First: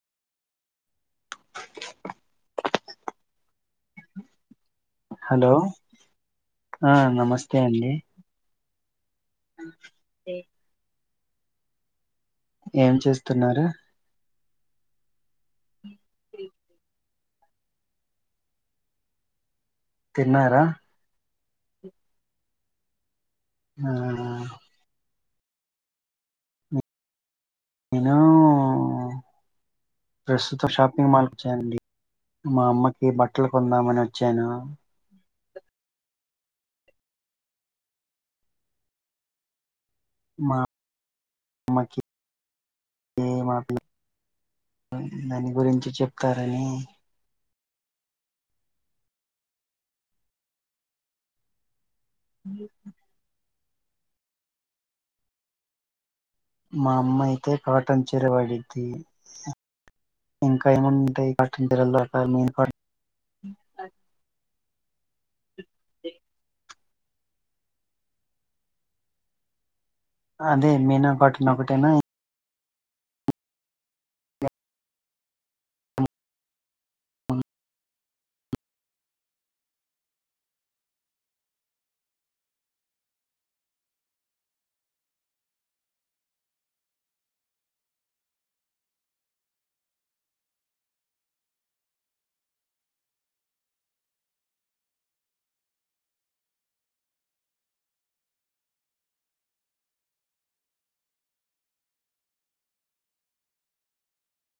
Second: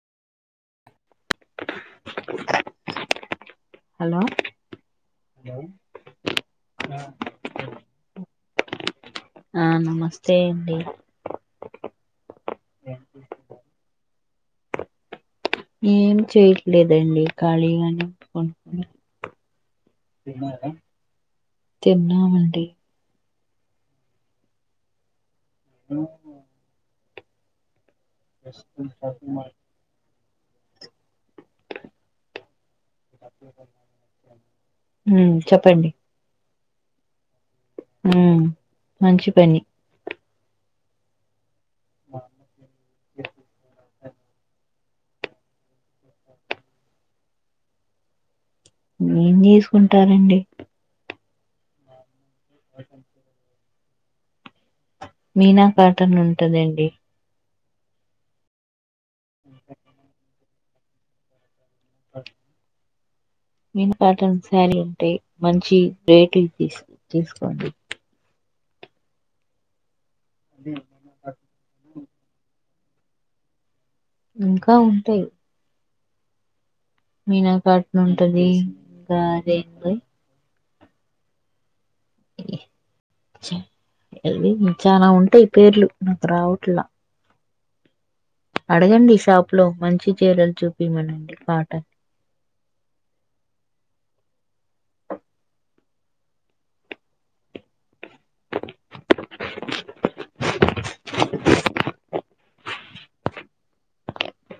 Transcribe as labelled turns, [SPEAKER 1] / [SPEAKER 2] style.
[SPEAKER 1] hello
[SPEAKER 2] hello ఆ నమస్తే అండి
[SPEAKER 1] ఆ నమస్తే అండి
[SPEAKER 2] ఏం చేస్తున్నారు
[SPEAKER 1] ఏం చేయట్లేదండి ఖాళీగానే [inaudible]
[SPEAKER 2] తిన్నారా
[SPEAKER 1] తిన్నామండి
[SPEAKER 2] ఆ
[SPEAKER 1] అ
[SPEAKER 2] నేను
[SPEAKER 1] రెస్ట్ రూమ్ పోతున్నర్
[SPEAKER 2] ప్రస్తుతం షాపింగ్ మాల్కి వచ్చాయండి మా అమ్మ ఈ బట్టలు కొందామని వచ్చాను
[SPEAKER 1] ఉమ్ చెప్పండి మ్మ్ మంచి పని
[SPEAKER 2] మా మాకి ఏ మాపి దాని గురించి చెప్తారని
[SPEAKER 1] ఏం చేసుకుంటారండి
[SPEAKER 2] [unintelligible]
[SPEAKER 1] మీనా కాటన్ నున్
[SPEAKER 2] మా అమ్మయి అయితే కాటన్ చీర వాడిది ఇంకా ఏమంటాయి కట్టు డోరగానే ఫిట్
[SPEAKER 1] సారి ఉంటాయి మంచి రేటింగ్ట్ తీస్తు తీసుకోండి
[SPEAKER 2] అదే మీనా కాటన ఒకటేనా
[SPEAKER 1] ఇంకా ఉంటాయి మీనాకాటను ఉంటది ఇంకా రేం అవి ఇ చాల ఉంటాయి పేర్లు నాకు రావట్లా అడగండి షాప్ లో మంచి చీరలు చూపిమని కాటన్ [inaudible]